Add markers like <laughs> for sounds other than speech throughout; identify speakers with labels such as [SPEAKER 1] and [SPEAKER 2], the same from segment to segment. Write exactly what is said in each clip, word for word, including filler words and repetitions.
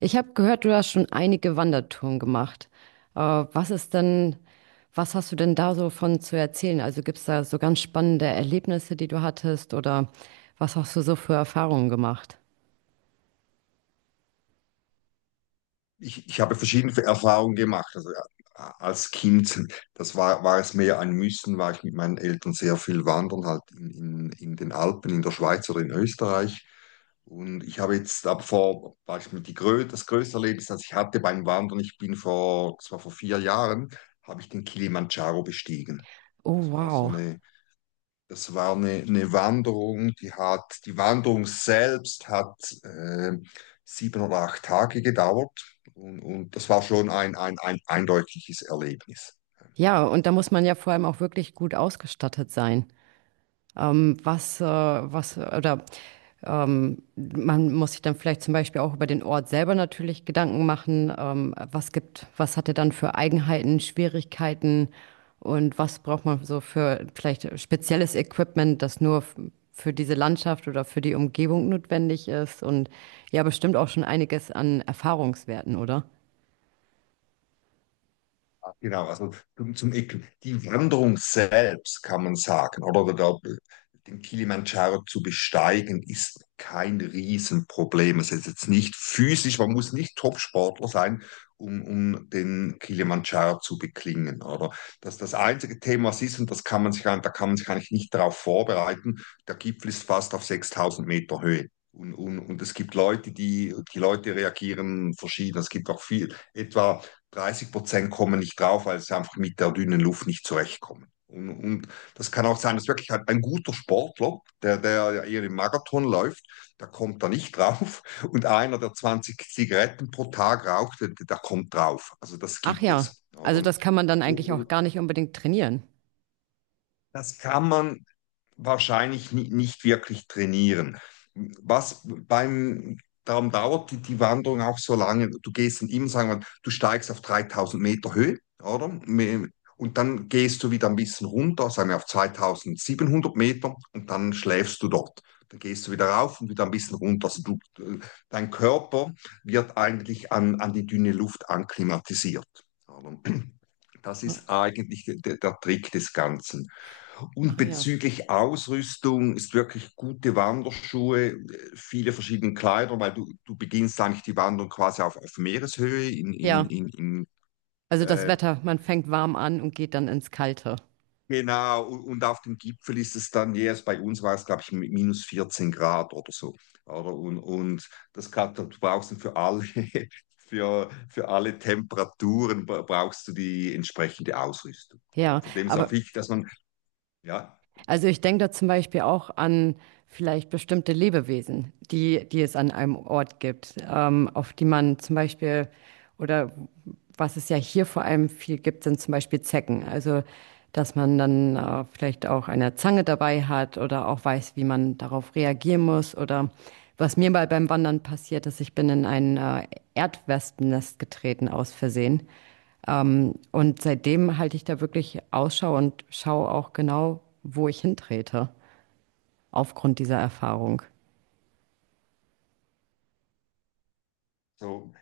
[SPEAKER 1] Ich habe gehört, du hast schon einige Wandertouren gemacht. Äh, was ist denn, Was hast du denn da so von zu erzählen? Also gibt es da so ganz spannende Erlebnisse, die du hattest, oder was hast du so für Erfahrungen gemacht?
[SPEAKER 2] Ich, ich habe verschiedene Erfahrungen gemacht. Also äh, als Kind, das war, war es mehr ein Müssen, war ich mit meinen Eltern sehr viel wandern, halt in, in, in den Alpen, in der Schweiz oder in Österreich. Und ich habe jetzt ab vor, war ich mit die Grö das größte Erlebnis, das ich hatte beim Wandern, ich bin vor, das war vor vier Jahren, habe ich den Kilimandscharo bestiegen.
[SPEAKER 1] Oh,
[SPEAKER 2] Das war so
[SPEAKER 1] wow.
[SPEAKER 2] eine Das war eine, eine Wanderung, die hat, die Wanderung selbst hat äh, sieben oder acht Tage gedauert, und, und das war schon ein, ein, ein eindeutiges Erlebnis.
[SPEAKER 1] Ja, und da muss man ja vor allem auch wirklich gut ausgestattet sein. Ähm, was, äh, was, oder ähm, Man muss sich dann vielleicht zum Beispiel auch über den Ort selber natürlich Gedanken machen. Ähm, was gibt, was hat er dann für Eigenheiten, Schwierigkeiten und was braucht man so für vielleicht spezielles Equipment, das nur f- für diese Landschaft oder für die Umgebung notwendig ist, und ja, bestimmt auch schon einiges an Erfahrungswerten, oder?
[SPEAKER 2] Ah, genau. Also zum, zum Äqu- die Wanderung selbst, kann man sagen, oder der, den Kilimanjaro zu besteigen, ist kein Riesenproblem. Es ist jetzt nicht physisch, man muss nicht Topsportler sein, um, um den Kilimanjaro zu beklingen, oder? Das ist das einzige Thema, was ist, und das kann man sich, ein- da kann man sich eigentlich nicht darauf vorbereiten. Der Gipfel ist fast auf sechstausend Meter Höhe. Und, und, und es gibt Leute, die, die Leute reagieren verschieden. Es gibt auch viel, etwa dreißig Prozent kommen nicht drauf, weil sie einfach mit der dünnen Luft nicht zurechtkommen. Und, und das kann auch sein, dass wirklich halt ein guter Sportler, der, der ja eher im Marathon läuft, der kommt da nicht drauf. Und einer, der zwanzig Zigaretten pro Tag raucht, der, der kommt drauf. Also das
[SPEAKER 1] Ach
[SPEAKER 2] gibt
[SPEAKER 1] ja,
[SPEAKER 2] es,
[SPEAKER 1] also
[SPEAKER 2] oder?
[SPEAKER 1] das kann man dann eigentlich auch
[SPEAKER 2] Und
[SPEAKER 1] gar nicht unbedingt trainieren.
[SPEAKER 2] das kann man wahrscheinlich nicht wirklich trainieren. Was beim, Darum dauert die, die Wanderung auch so lange. Du gehst dann immer, sagen wir, du steigst auf dreitausend Meter Höhe, oder? Und dann gehst du wieder ein bisschen runter, sagen wir auf zweitausendsiebenhundert Meter, und dann schläfst du dort. Dann gehst du wieder rauf und wieder ein bisschen runter. Also du, dein Körper wird eigentlich an, an die dünne Luft anklimatisiert. Das
[SPEAKER 1] Ah
[SPEAKER 2] ist eigentlich der, der Trick des Ganzen. Und
[SPEAKER 1] ah ja.
[SPEAKER 2] bezüglich Ausrüstung ist wirklich gute Wanderschuhe, äh, viele verschiedene Kleider, weil du, du beginnst eigentlich die Wanderung quasi auf, auf Meereshöhe in, in,
[SPEAKER 1] Ja.
[SPEAKER 2] in, in
[SPEAKER 1] Also das
[SPEAKER 2] äh,
[SPEAKER 1] Wetter, man fängt warm an und geht dann ins Kalte.
[SPEAKER 2] genau, und, und auf dem Gipfel ist es dann jeweils, bei uns war es, glaube ich, mi- minus vierzehn Grad oder so. Oder? Und, und das kann, du brauchst dann für alle, <laughs> für, für alle Temperaturen bra- brauchst du die entsprechende Ausrüstung. Oder?
[SPEAKER 1] Ja,
[SPEAKER 2] Und von dem ist auch
[SPEAKER 1] aber
[SPEAKER 2] wichtig, dass man, ja,
[SPEAKER 1] also ich denke da zum Beispiel auch an vielleicht bestimmte Lebewesen, die, die es an einem Ort gibt, ähm, auf die man zum Beispiel, oder was es ja hier vor allem viel gibt, sind zum Beispiel Zecken. Also dass man dann äh, vielleicht auch eine Zange dabei hat oder auch weiß, wie man darauf reagieren muss, oder was mir mal beim Wandern passiert ist: Ich bin in ein äh, Erdwespennest getreten aus Versehen. Ähm, und seitdem halte ich da wirklich Ausschau und schaue auch genau, wo ich hintrete, aufgrund dieser Erfahrung.
[SPEAKER 2] so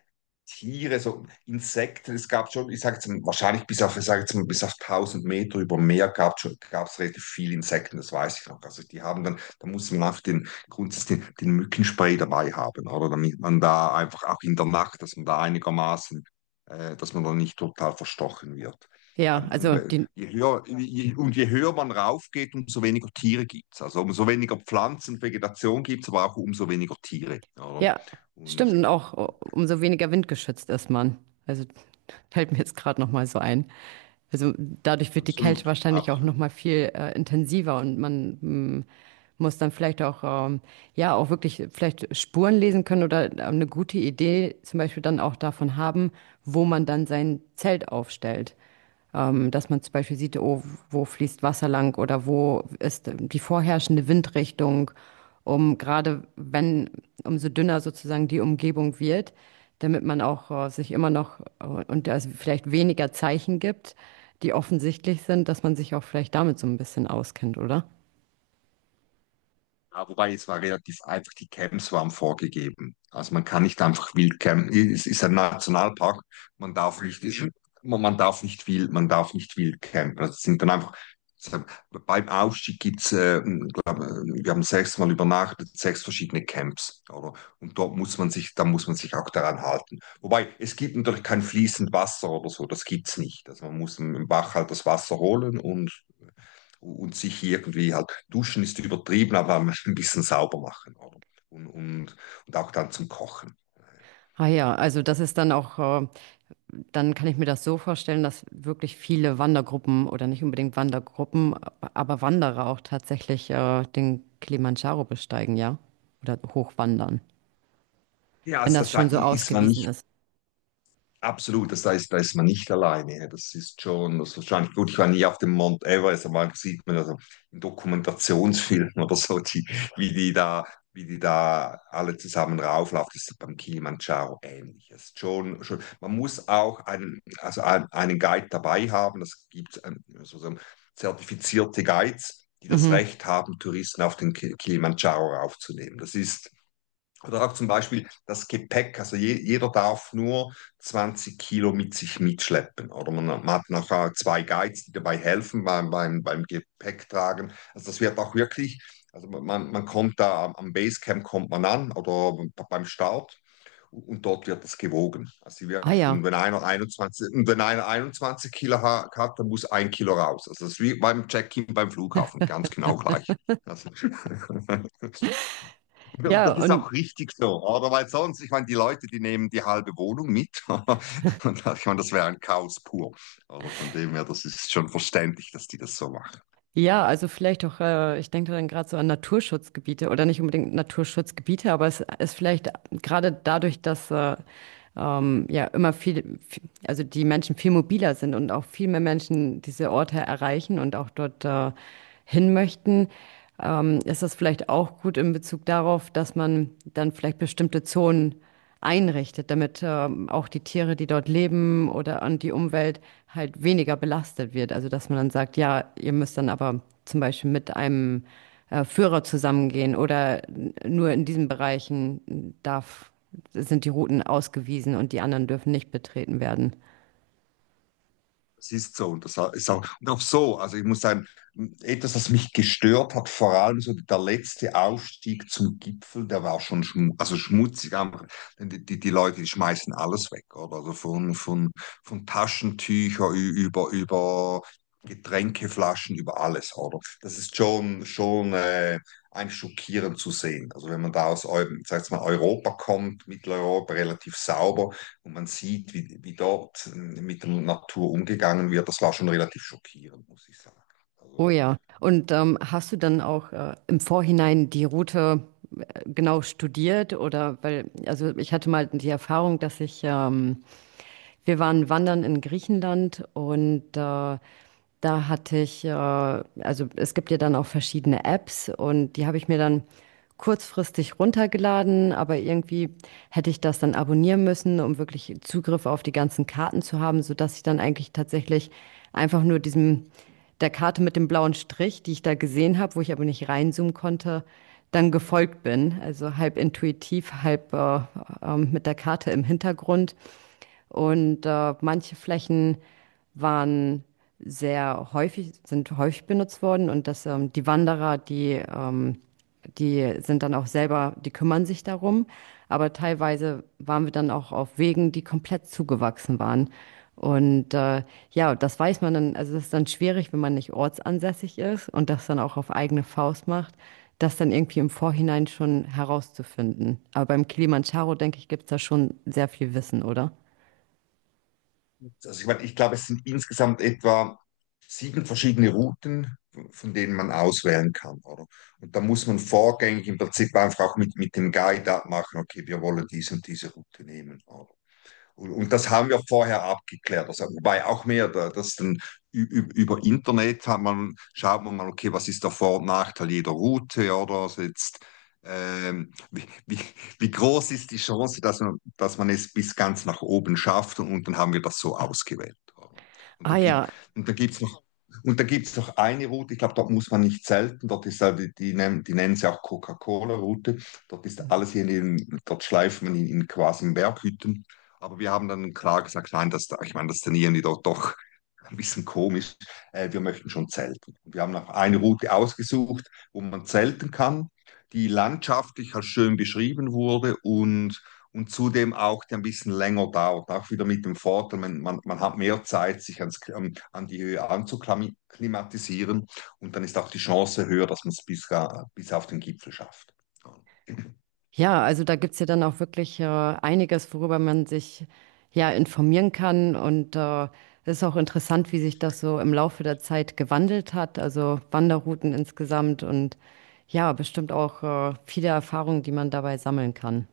[SPEAKER 2] Tiere, so Insekten. Es gab schon, ich sage jetzt mal, wahrscheinlich bis auf, ich sag jetzt mal, bis auf tausend Meter über dem Meer gab schon, gab es gab's relativ viele Insekten, das weiß ich noch. Also die haben dann, da muss man einfach den grundsätzlich den, den Mückenspray dabei haben, oder, damit man da einfach auch in der Nacht, dass man da einigermaßen, äh, dass man da nicht total verstochen wird.
[SPEAKER 1] Ja,
[SPEAKER 2] Und, und
[SPEAKER 1] also
[SPEAKER 2] we-
[SPEAKER 1] die,
[SPEAKER 2] je höher, je, und je höher man raufgeht, umso weniger Tiere gibt es. Also umso weniger Pflanzen, Vegetation gibt es, aber auch umso weniger Tiere, oder?
[SPEAKER 1] ja, stimmt.
[SPEAKER 2] Und
[SPEAKER 1] Und auch uh, umso weniger windgeschützt ist man. Also <laughs> fällt mir jetzt gerade nochmal so ein. Also dadurch wird die Kälte
[SPEAKER 2] absolut,
[SPEAKER 1] wahrscheinlich auch
[SPEAKER 2] absolut.
[SPEAKER 1] nochmal viel äh, intensiver, und man mm, muss dann vielleicht auch, ähm, ja, auch wirklich vielleicht Spuren lesen können oder äh, eine gute Idee zum Beispiel dann auch davon haben, wo man dann sein Zelt aufstellt. Ähm, dass man zum Beispiel sieht: oh, wo fließt Wasser lang oder wo ist die vorherrschende Windrichtung, um gerade wenn, umso dünner sozusagen die Umgebung wird, damit man auch äh, sich immer noch äh, und es vielleicht weniger Zeichen gibt, die offensichtlich sind, dass man sich auch vielleicht damit so ein bisschen auskennt, oder?
[SPEAKER 2] Ja, wobei es war relativ einfach, die Camps waren vorgegeben. Also man kann nicht einfach wild campen. Es ist ein Nationalpark, man darf nicht, man man darf nicht wild, man darf nicht wild campen. Das sind dann einfach, beim Aufstieg gibt's, äh, glaub, wir haben sechsmal übernachtet, sechs verschiedene Camps, oder? Und dort muss man sich, da muss man sich auch daran halten. Wobei, es gibt natürlich kein fließend Wasser oder so, das gibt's nicht. Also man muss im Bach halt das Wasser holen, und und sich irgendwie halt, duschen ist übertrieben, aber <laughs> ein bisschen sauber machen, oder? Und, und, und auch dann zum Kochen.
[SPEAKER 1] Ah ja, also das ist dann auch äh, dann kann ich mir das so vorstellen, dass wirklich viele Wandergruppen oder nicht unbedingt Wandergruppen, aber Wanderer auch tatsächlich äh, den Kilimandscharo besteigen, ja? Oder hochwandern,
[SPEAKER 2] Ja,
[SPEAKER 1] wenn
[SPEAKER 2] also
[SPEAKER 1] das
[SPEAKER 2] das, da
[SPEAKER 1] schon so
[SPEAKER 2] ist man
[SPEAKER 1] ausgewiesen
[SPEAKER 2] nicht,
[SPEAKER 1] ist.
[SPEAKER 2] absolut, das heißt, da ist man nicht alleine. Ja. Das ist schon, das ist wahrscheinlich gut. Ich war nie auf dem Mount Everest, aber man sieht man, also in Dokumentationsfilmen <laughs> oder so, die, wie die da, wie die da alle zusammen rauflaufen. Das ist beim Kilimanjaro ähnlich. Das ist schon, schon, man muss auch einen, also ein- einen Guide dabei haben. Es gibt ähm, sozusagen zertifizierte Guides, die das
[SPEAKER 1] Mhm.
[SPEAKER 2] Recht haben, Touristen auf den Ki- Kilimanjaro raufzunehmen. Das ist, oder auch zum Beispiel das Gepäck. Also je, jeder darf nur zwanzig Kilo mit sich mitschleppen. Oder man, man hat nachher zwei Guides, die dabei helfen beim, beim, beim Gepäcktragen. Also das wird auch wirklich, also man, man kommt da, am Basecamp kommt man an, oder beim Start, und dort wird das gewogen. Also
[SPEAKER 1] Ah
[SPEAKER 2] wirklich,
[SPEAKER 1] ja.
[SPEAKER 2] und wenn einer einundzwanzig, und wenn einer einundzwanzig Kilo hat, dann muss ein Kilo raus. Also das ist wie beim Check-in beim Flughafen, ganz genau gleich. Also
[SPEAKER 1] Ja,
[SPEAKER 2] das ist
[SPEAKER 1] und
[SPEAKER 2] auch richtig so, oder? Weil sonst, ich meine, die Leute, die nehmen die halbe Wohnung mit. <laughs> Und ich meine, das wäre ein Chaos pur. Oder von dem her, das ist schon verständlich, dass die das so machen.
[SPEAKER 1] ja, also vielleicht auch, äh, ich denke dann gerade so an Naturschutzgebiete oder nicht unbedingt Naturschutzgebiete, aber es ist vielleicht gerade dadurch, dass äh, ähm, ja immer viel, viel, also die Menschen viel mobiler sind und auch viel mehr Menschen diese Orte erreichen und auch dort äh, hin möchten, ähm, ist das vielleicht auch gut in Bezug darauf, dass man dann vielleicht bestimmte Zonen einrichtet, damit ähm, auch die Tiere, die dort leben, oder an die Umwelt halt weniger belastet wird. Also dass man dann sagt: Ja, ihr müsst dann aber zum Beispiel mit einem äh, Führer zusammengehen oder nur in diesen Bereichen darf sind die Routen ausgewiesen und die anderen dürfen nicht betreten werden.
[SPEAKER 2] Es ist so, und das ist auch, und auch so. Also ich muss sagen, etwas, was mich gestört hat, vor allem so der letzte Aufstieg zum Gipfel, der war schon schmu also schmutzig, einfach. Denn die, die, die Leute, die schmeißen alles weg, oder? Also von, von, von Taschentücher über, über Getränkeflaschen, über alles, oder? Das ist schon, schon äh, ein schockierend zu sehen. Also wenn man da aus Eu- sag ich mal, Europa kommt, Mitteleuropa relativ sauber, und man sieht, wie, wie dort äh, mit der Natur umgegangen wird. Das war schon relativ schockierend, muss ich sagen.
[SPEAKER 1] Oh
[SPEAKER 2] Also,
[SPEAKER 1] ja. Und ähm, hast du dann auch äh, im Vorhinein die Route äh, genau studiert? Oder weil, also ich hatte mal die Erfahrung, dass ich ähm, wir waren wandern in Griechenland, und äh, da hatte ich, äh, also es gibt ja dann auch verschiedene Apps, und die habe ich mir dann kurzfristig runtergeladen, aber irgendwie hätte ich das dann abonnieren müssen, um wirklich Zugriff auf die ganzen Karten zu haben, sodass ich dann eigentlich tatsächlich einfach nur diesem, der Karte mit dem blauen Strich, die ich da gesehen habe, wo ich aber nicht reinzoomen konnte, dann gefolgt bin. Also halb intuitiv, halb äh, ähm, mit der Karte im Hintergrund. Und äh, manche Flächen waren sehr häufig, sind häufig benutzt worden, und dass ähm, die Wanderer, die, ähm, die sind dann auch selber, die kümmern sich darum. Aber teilweise waren wir dann auch auf Wegen, die komplett zugewachsen waren. Und äh, ja, das weiß man dann, also das ist dann schwierig, wenn man nicht ortsansässig ist und das dann auch auf eigene Faust macht, das dann irgendwie im Vorhinein schon herauszufinden. Aber beim Kilimanjaro, denke ich, gibt es da schon sehr viel Wissen, oder?
[SPEAKER 2] also ich meine, ich glaube, es sind insgesamt etwa sieben verschiedene Routen, von denen man auswählen kann, oder? Und da muss man vorgängig im Prinzip einfach auch mit, mit dem Guide abmachen, okay, wir wollen diese und diese Route nehmen, oder? Und, und das haben wir vorher abgeklärt. Also, wobei auch mehr, da- das dann ü- ü- über Internet hat man, schaut man mal, okay, was ist der Vor- und Nachteil jeder Route, ja, oder, also jetzt, ähm, wie, wie, wie groß ist die Chance, dass man, dass man es bis ganz nach oben schafft, und, und dann haben wir das so ausgewählt, oder? Und
[SPEAKER 1] Ah
[SPEAKER 2] dann gibt,
[SPEAKER 1] ja,
[SPEAKER 2] und dann gibt's noch Und da gibt es noch eine Route, ich glaube, dort muss man nicht selten, dort ist halt, die, die, nennen, die nennen sie auch Coca-Cola-Route, dort ist alles hier in, den- dort schleift man in, in quasi in Berghütten. Aber wir haben dann klar gesagt, nein, das, ich meine, das trainieren die doch, doch ein bisschen komisch. Äh, wir möchten schon zelten. Und wir haben noch eine Route ausgesucht, wo man zelten kann, die landschaftlich als schön beschrieben wurde, und, und zudem auch, die ein bisschen länger dauert. Auch wieder mit dem Vorteil, man, man, man hat mehr Zeit, sich ans, ähm, an die Höhe anzuklimatisieren, und dann ist auch die Chance höher, dass man es bis, äh, bis auf den Gipfel schafft. Ja.
[SPEAKER 1] ja, also da gibt's ja dann auch wirklich äh, einiges, worüber man sich ja informieren kann. Und äh, es ist auch interessant, wie sich das so im Laufe der Zeit gewandelt hat. Also Wanderrouten insgesamt und ja, bestimmt auch äh, viele Erfahrungen, die man dabei sammeln kann.